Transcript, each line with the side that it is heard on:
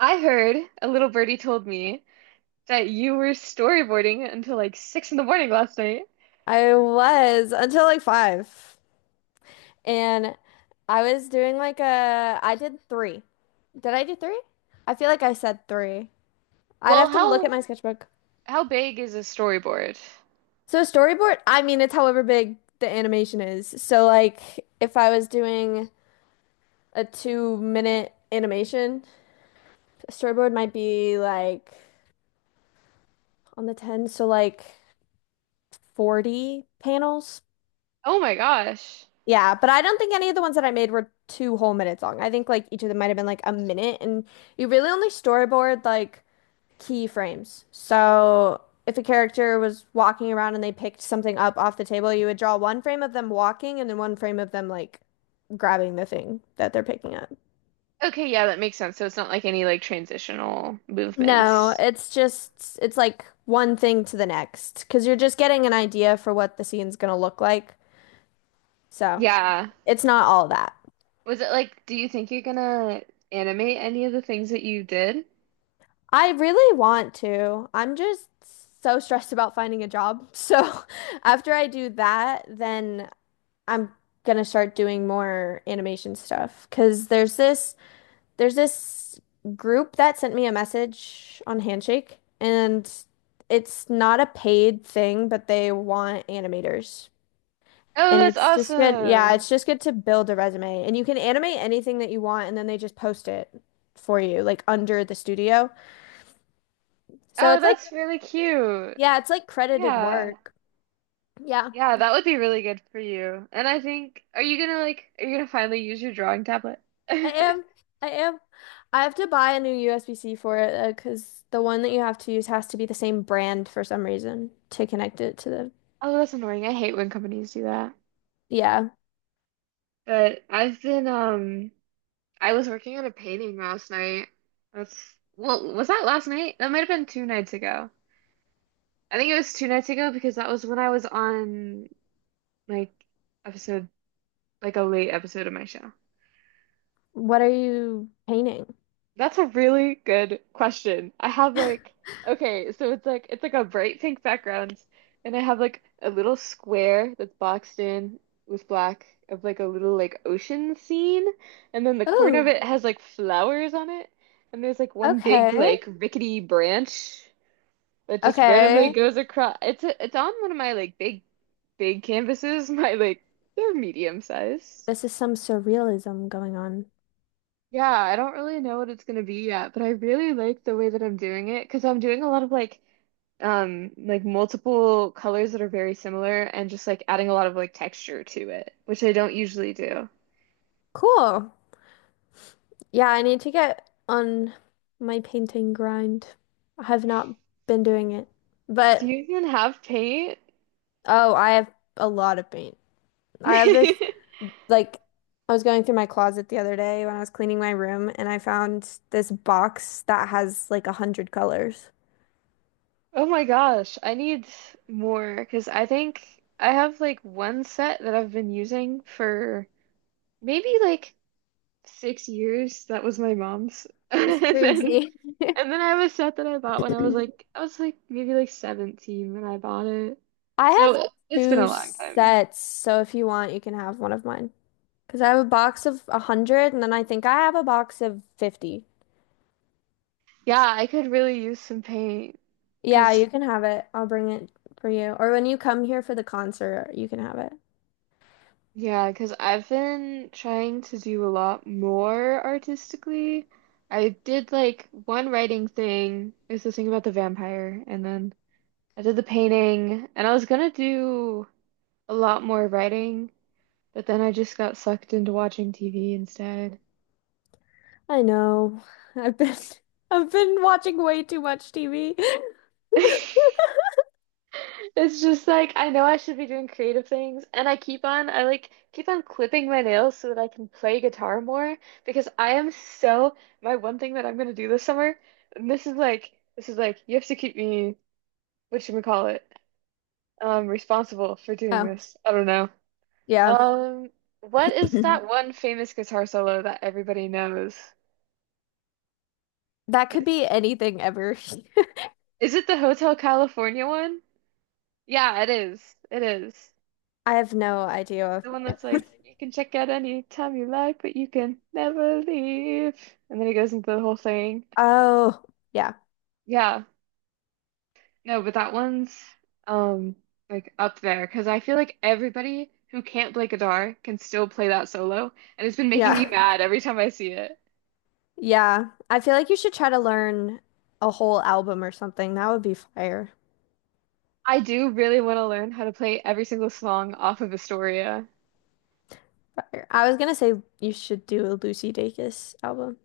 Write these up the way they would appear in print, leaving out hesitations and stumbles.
right: I heard a little birdie told me that you were storyboarding until like six in the morning last night.
left: I was until like five. And I was doing I did three. Did I do three? I feel like I said three. I'd
right: Well,
left: have to look at
right: how
left: my sketchbook.
right: how big is a storyboard?
left: So storyboard, I mean, it's however big the animation is. So like if I was doing a 2-minute animation, storyboard might be like on the 10, so like 40 panels.
right: Oh my gosh.
left: Yeah, but I don't think any of the ones that I made were two whole minutes long. I think like each of them might have been like a minute, and you really only storyboard like key frames. So if a character was walking around and they picked something up off the table, you would draw one frame of them walking and then one frame of them like grabbing the thing that they're picking up.
right: Okay, yeah, that makes sense. So it's not like any like transitional
left: No,
right: movements.
left: it's like one thing to the next because you're just getting an idea for what the scene's gonna look like. So
right: Yeah.
left: it's not all that.
right: Was it like, do you think you're gonna animate any of the things that you did?
left: I really want to. I'm just so stressed about finding a job. So after I do that, then I'm gonna start doing more animation stuff. 'Cause there's this group that sent me a message on Handshake, and it's not a paid thing, but they want animators.
right: Oh,
left: And
right: that's
left: it's just good. Yeah,
right: awesome.
left: it's just good to build a resume. And you can animate anything that you want, and then they just post it for you, like under the studio. So
right: Oh,
left: it's like
right: that's really cute.
left: yeah, it's like credited
right: Yeah.
left: work. Yeah,
right: Yeah, that would be really good for you. And I think, are you gonna like, are you gonna finally use your drawing tablet?
left: I am. I am. I have to buy a new USB-C for it 'cause because the one that you have to use has to be the same brand for some reason to connect it to the.
right: Oh, that's annoying. I hate when companies do that.
left: Yeah.
right: But I've been, I was working on a painting last night. That's, well, was that last night? That might have been two nights ago. I think it was two nights ago because that was when I was on like episode, like a late episode of my show.
left: What are you painting?
right: That's a really good question. I have like okay, so it's like a bright pink background, and I have like a little square that's boxed in with black of like a little like ocean scene, and then the corner of
left: Oh,
right: it has like flowers on it, and there's like one big
left: okay.
right: like rickety branch that just randomly
left: Okay.
right: goes across. It's a, it's on one of my like big canvases, my like they're medium size.
left: This is some surrealism going on.
right: Yeah, I don't really know what it's gonna be yet, but I really like the way that I'm doing it because I'm doing a lot of like multiple colors that are very similar and just like adding a lot of like texture to it, which I don't usually do.
left: Cool. Yeah, I need to get on my painting grind. I have not been doing it,
right: Do
left: but
right: you even have paint?
left: oh, I have a lot of paint. I have this. Like I was going through my closet the other day when I was cleaning my room and I found this box that has like 100 colors.
right: Oh my gosh, I need more because I think I have like one set that I've been using for maybe like 6 years. That was my mom's.
left: That's
right: And then
left: crazy.
right: and then I have a set that I bought when I was like maybe like 17 when I bought it.
left: I have
right: So it's been
left: two
right: a long time.
left: sets, so if you want, you can have one of mine. Because I have a box of 100 and then I think I have a box of 50.
right: Yeah, I could really use some paint
left: Yeah,
right: because
left: you can have it. I'll bring it for you. Or when you come here for the concert, you can have it.
right: yeah, because I've been trying to do a lot more artistically. I did like one writing thing. It was this thing about the vampire, and then I did the painting, and I was gonna do a lot more writing. But then I just got sucked into watching TV instead.
left: I know. I've been I've been watching way too much TV.
right: It's just like I know I should be doing creative things, and I keep on I like keep on clipping my nails so that I can play guitar more because I am so my one thing that I'm gonna do this summer, and this is like you have to keep me what should we call it responsible for doing
left: Oh,
right: this. I don't know.
left: yeah.
right: Um what is that one famous guitar solo that everybody knows?
left: That could
right: It's,
left: be anything ever.
right: is it the Hotel California one? Yeah, it is. It is.
left: I have no idea.
right: The one that's like, you can check out any time you like, but you can never leave. And then he goes into the whole thing.
left: Oh, yeah.
right: Yeah. No, but that one's um like up there because I feel like everybody who can't play guitar can still play that solo. And it's been making me
left: Yeah.
right: mad every time I see it.
left: Yeah. I feel like you should try to learn a whole album or something. That would be fire.
right: I do really want to learn how to play every single song off of Astoria.
left: Fire. I was gonna say you should do a Lucy Dacus album.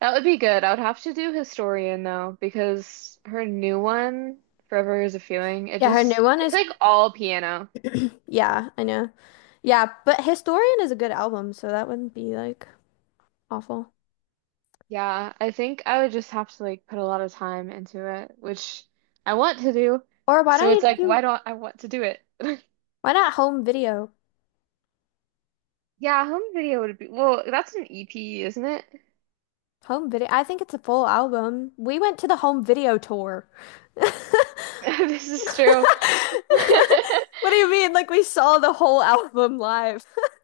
right: That would be good. I would have to do Historian though, because her new one, Forever is a Feeling, it
left: Yeah, her new
right: just
left: one
right: it's
left: is,
right: like all piano.
left: yeah, I know. Yeah, but Historian is a good album, so that wouldn't be like awful.
right: Yeah, I think I would just have to like put a lot of time into it, which I want to do.
left: Or why
right: So
left: don't
right: it's
left: you
right: like, why
left: do,
right: don't I want to do it?
left: Why not Home Video?
right: Yeah, home video would be, well, that's an EP, isn't it?
left: Home Video. I think it's a full album. We went to the Home Video tour.
right: This is true.
left: What do you mean? Like we saw the whole album live.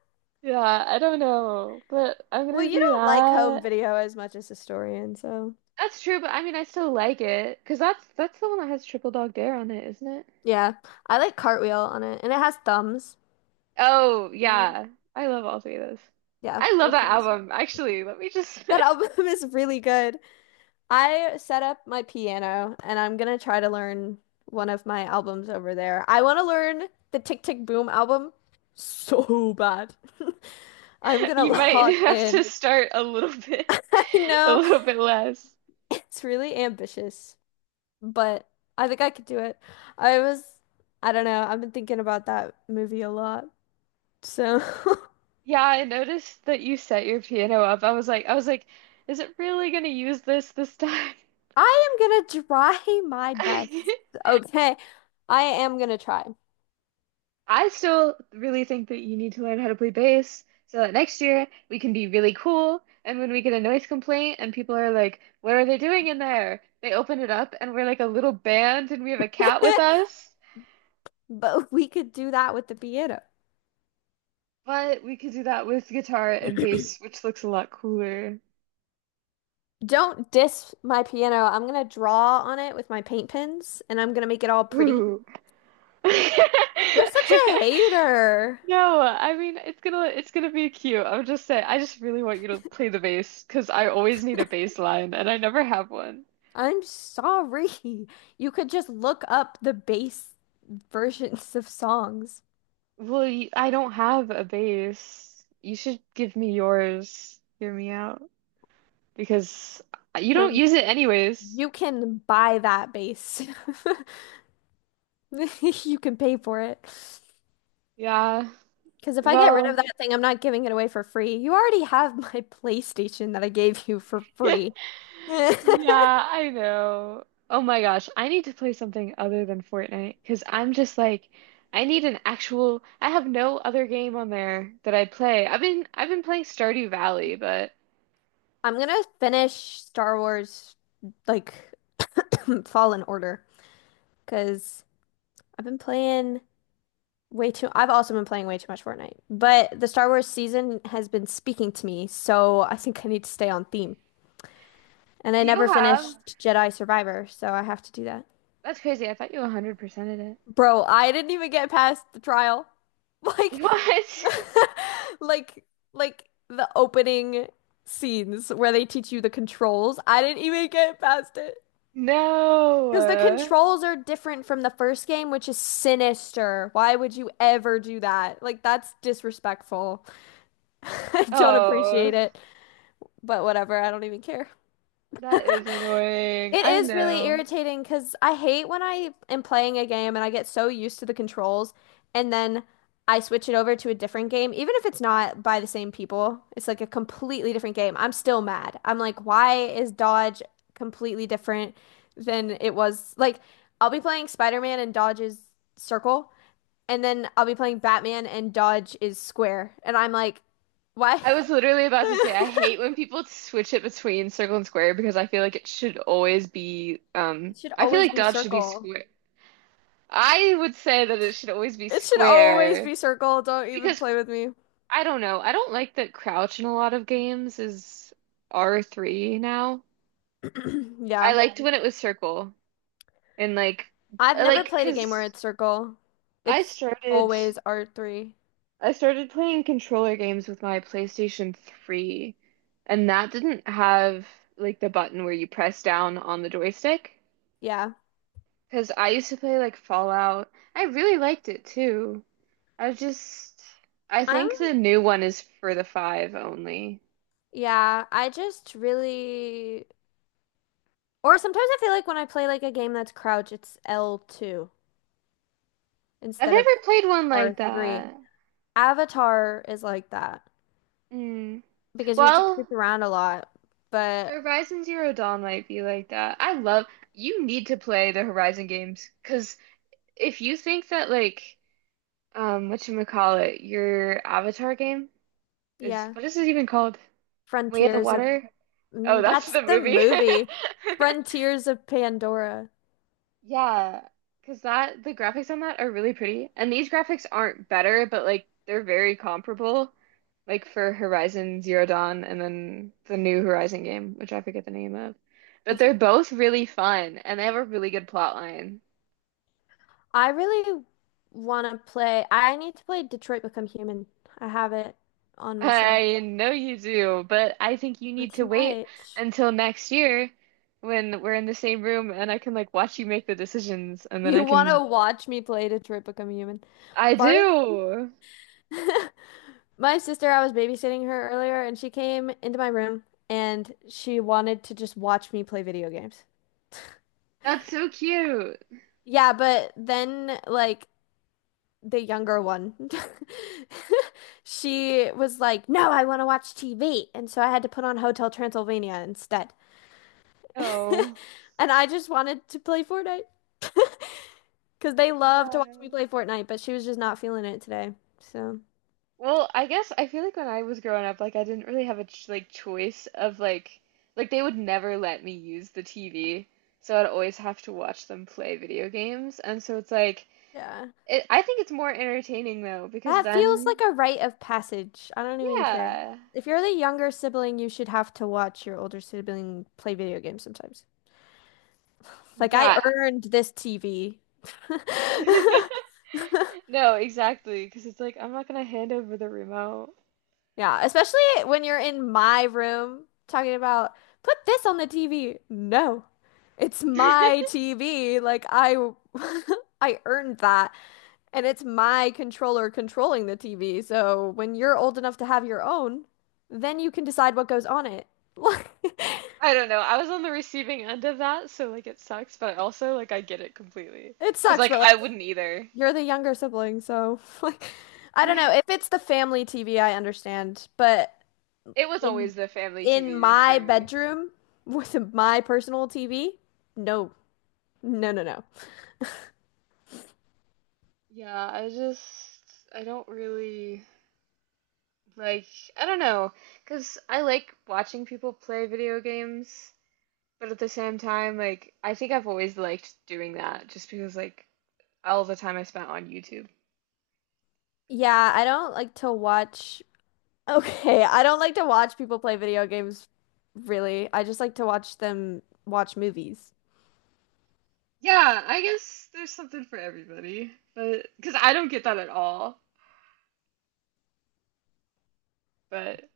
right: Yeah, I don't know, but I'm
left: Well,
right: gonna
left: you
right: do
left: don't like home
right: that.
left: video as much as Historian, so
right: That's true, but I mean, I still like it because that's the one that has Triple Dog Dare on it, isn't it?
left: yeah. I like Cartwheel on it, and it has thumbs.
right: Oh,
left: Mm,
right: yeah. I love all three of those.
left: yeah,
right: I love
left: that
right: that
left: sounds.
right: album. Actually, let me just
left: That album is really good. I set up my piano, and I'm gonna try to learn one of my albums over there. I want to learn the Tick Tick Boom album so bad. I'm gonna
right: you might
left: lock
right: have to
left: in.
right: start a little bit
left: I
right: a
left: know
right: little bit less.
left: it's really ambitious, but I think I could do it. I was, I don't know, I've been thinking about that movie a lot. So
right: Yeah, I noticed that you set your piano up. Is it really gonna use this time?
left: I am gonna try my best. Okay, I am gonna try.
right: I still really think that you need to learn how to play bass so that next year we can be really cool. And when we get a noise complaint and people are like, what are they doing in there? They open it up and we're like a little band and we have a cat with us.
left: But we could do that with the piano.
right: But we could do that with guitar and bass, which looks a lot cooler.
left: Don't diss my piano. I'm gonna draw on it with my paint pens and I'm gonna make it all pretty.
right: Ooh.
left: You're such a hater.
right: No, I mean it's gonna be cute. I'm just saying I just really want you to play the bass because I always need a bass line and I never have one.
left: I'm sorry. You could just look up the bass versions of songs.
right: Well, I don't have a base. You should give me yours. Hear me out. Because you don't
left: Um.
right: use it anyways.
left: You can buy that base. You can pay for it.
right: Yeah.
left: Because if I get rid of
right: Well,
left: that thing, I'm not giving it away for free. You already have my PlayStation that I gave you for free. I'm
right: yeah, I know. Oh my gosh, I need to play something other than Fortnite because I'm just like, I need an actual, I have no other game on there that I play. I've been playing Stardew Valley, but
left: gonna finish Star Wars like Fallen Order because I've been playing way too. I've also been playing way too much Fortnite, but the Star Wars season has been speaking to me, so I think I need to stay on theme. And I
right: do
left: never
right: you have?
left: finished Jedi Survivor, so I have to do that.
right: That's crazy. I thought you 100%ed it.
left: Bro, I didn't even get past the trial. Like,
right: What?
left: like, the opening scenes where they teach you the controls. I didn't even get past it.
right: No.
left: Because the controls are different from the first game, which is sinister. Why would you ever do that? Like, that's disrespectful. I don't appreciate
right: Oh,
left: it, but whatever. I don't even care.
right: that is annoying.
left: It
right: I
left: is really
right: know.
left: irritating because I hate when I am playing a game and I get so used to the controls and then I switch it over to a different game, even if it's not by the same people. It's like a completely different game. I'm still mad. I'm like, why is Dodge completely different than it was? Like, I'll be playing Spider-Man and Dodge is circle, and then I'll be playing Batman and Dodge is square. And I'm like, why?
right: I was literally about to say I hate when people switch it between circle and square because I feel like it should always be
left: It should
right: I feel
left: always
right: like
left: be
right: dot should be
left: circle.
right: square. I would say that it should always be
left: It should always
right: square
left: be circle. Don't even
right: because
left: play with me.
right: I don't know. I don't like that crouch in a lot of games is R3 now. I
left: Yeah.
right: liked when it was circle and like
left: I've
right: I
left: never
right: like
left: played a game where
right: because
left: it's circle.
right: I
left: It's
right: started
left: always R3.
right: I started playing controller games with my PlayStation 3, and that didn't have like the button where you press down on the joystick.
left: Yeah.
right: Because I used to play like Fallout. I really liked it too. I just, I think
left: I'm,
right: the new one is for the five only.
left: yeah, or sometimes I feel like when I play like a game that's crouch, it's L2
right: I've
left: instead of
right: never played one like
left: R3.
right: that.
left: Avatar is like that
right: Mm.
left: because you have to
right: Well,
left: creep around a lot. But
right: Horizon Zero Dawn might be like that. I love, you need to play the Horizon games because if you think that like whatchamacallit, your Avatar game is
left: yeah,
right: what is it even called? Way of the
left: Frontiers of,
right: Water? Oh, that's
left: that's
right: the
left: the
right: movie.
left: movie. Frontiers of Pandora.
right: Yeah, because that the graphics on that are really pretty. And these graphics aren't better, but like they're very comparable. Like for Horizon Zero Dawn and then the new Horizon game, which I forget the name of.
left: I
right: But
left: see.
right: they're both really fun and they have a really good plot line.
left: I really want to play. I need to play Detroit Become Human. I have it on my shelf.
right: I know you do, but I think you
left: Not
right: need to
left: too
right: wait
left: much.
right: until next year when we're in the same room and I can like watch you make the decisions and then
left: You
right: I
left: want to
right: can.
left: watch me play Detroit Become Human?
right: I
left: Part
right: do.
left: my sister, I was babysitting her earlier, and she came into my room and she wanted to just watch me play video games.
right: That's so cute.
left: Yeah, but then like the younger one, she was like, "No, I want to watch TV," and so I had to put on Hotel Transylvania instead.
right: Oh.
left: And I just wanted to play Fortnite because they love to watch me
right: Yeah.
left: play Fortnite, but she was just not feeling it today. So,
right: Well, I guess I feel like when I was growing up, like I didn't really have a ch like choice of like they would never let me use the TV, so I'd always have to watch them play video games, and so it's like
left: yeah.
right: it, I think it's more entertaining though because
left: That feels like
right: then
left: a rite of passage. I don't even care.
right: yeah.
left: If you're the younger sibling, you should have to watch your older sibling play video games sometimes. Like, I
right: Yeah.
left: earned this TV.
right: No, exactly. Because it's like, I'm not going to hand over the remote.
left: Yeah, especially when you're in my room talking about put this on the TV. No, it's
right: I
left: my TV. Like I I earned that and it's my controller controlling the TV. So when you're old enough to have your own, then you can decide what goes on it. Like
right: don't know. I was on the receiving end of that, so like it sucks, but I also like I get it completely.
left: it
right: Because
left: sucks,
right: like
left: but
right: I
left: like
right: wouldn't either.
left: you're the younger sibling, so like I don't
right: Yeah.
left: know. If it's the family TV, I understand, but
right: It was
left: in
right: always the family
left: in
right: TV for
left: my
right: me.
left: bedroom with my personal TV. No, no, no, no.
right: Yeah, I just I don't really like I don't know, 'cause I like watching people play video games, but at the same time like I think I've always liked doing that just because like all the time I spent on YouTube.
left: Yeah, I don't like to watch. Okay, I don't like to watch people play video games, really. I just like to watch them watch movies.
right: Yeah, I guess there's something for everybody, but because I don't get that at all, but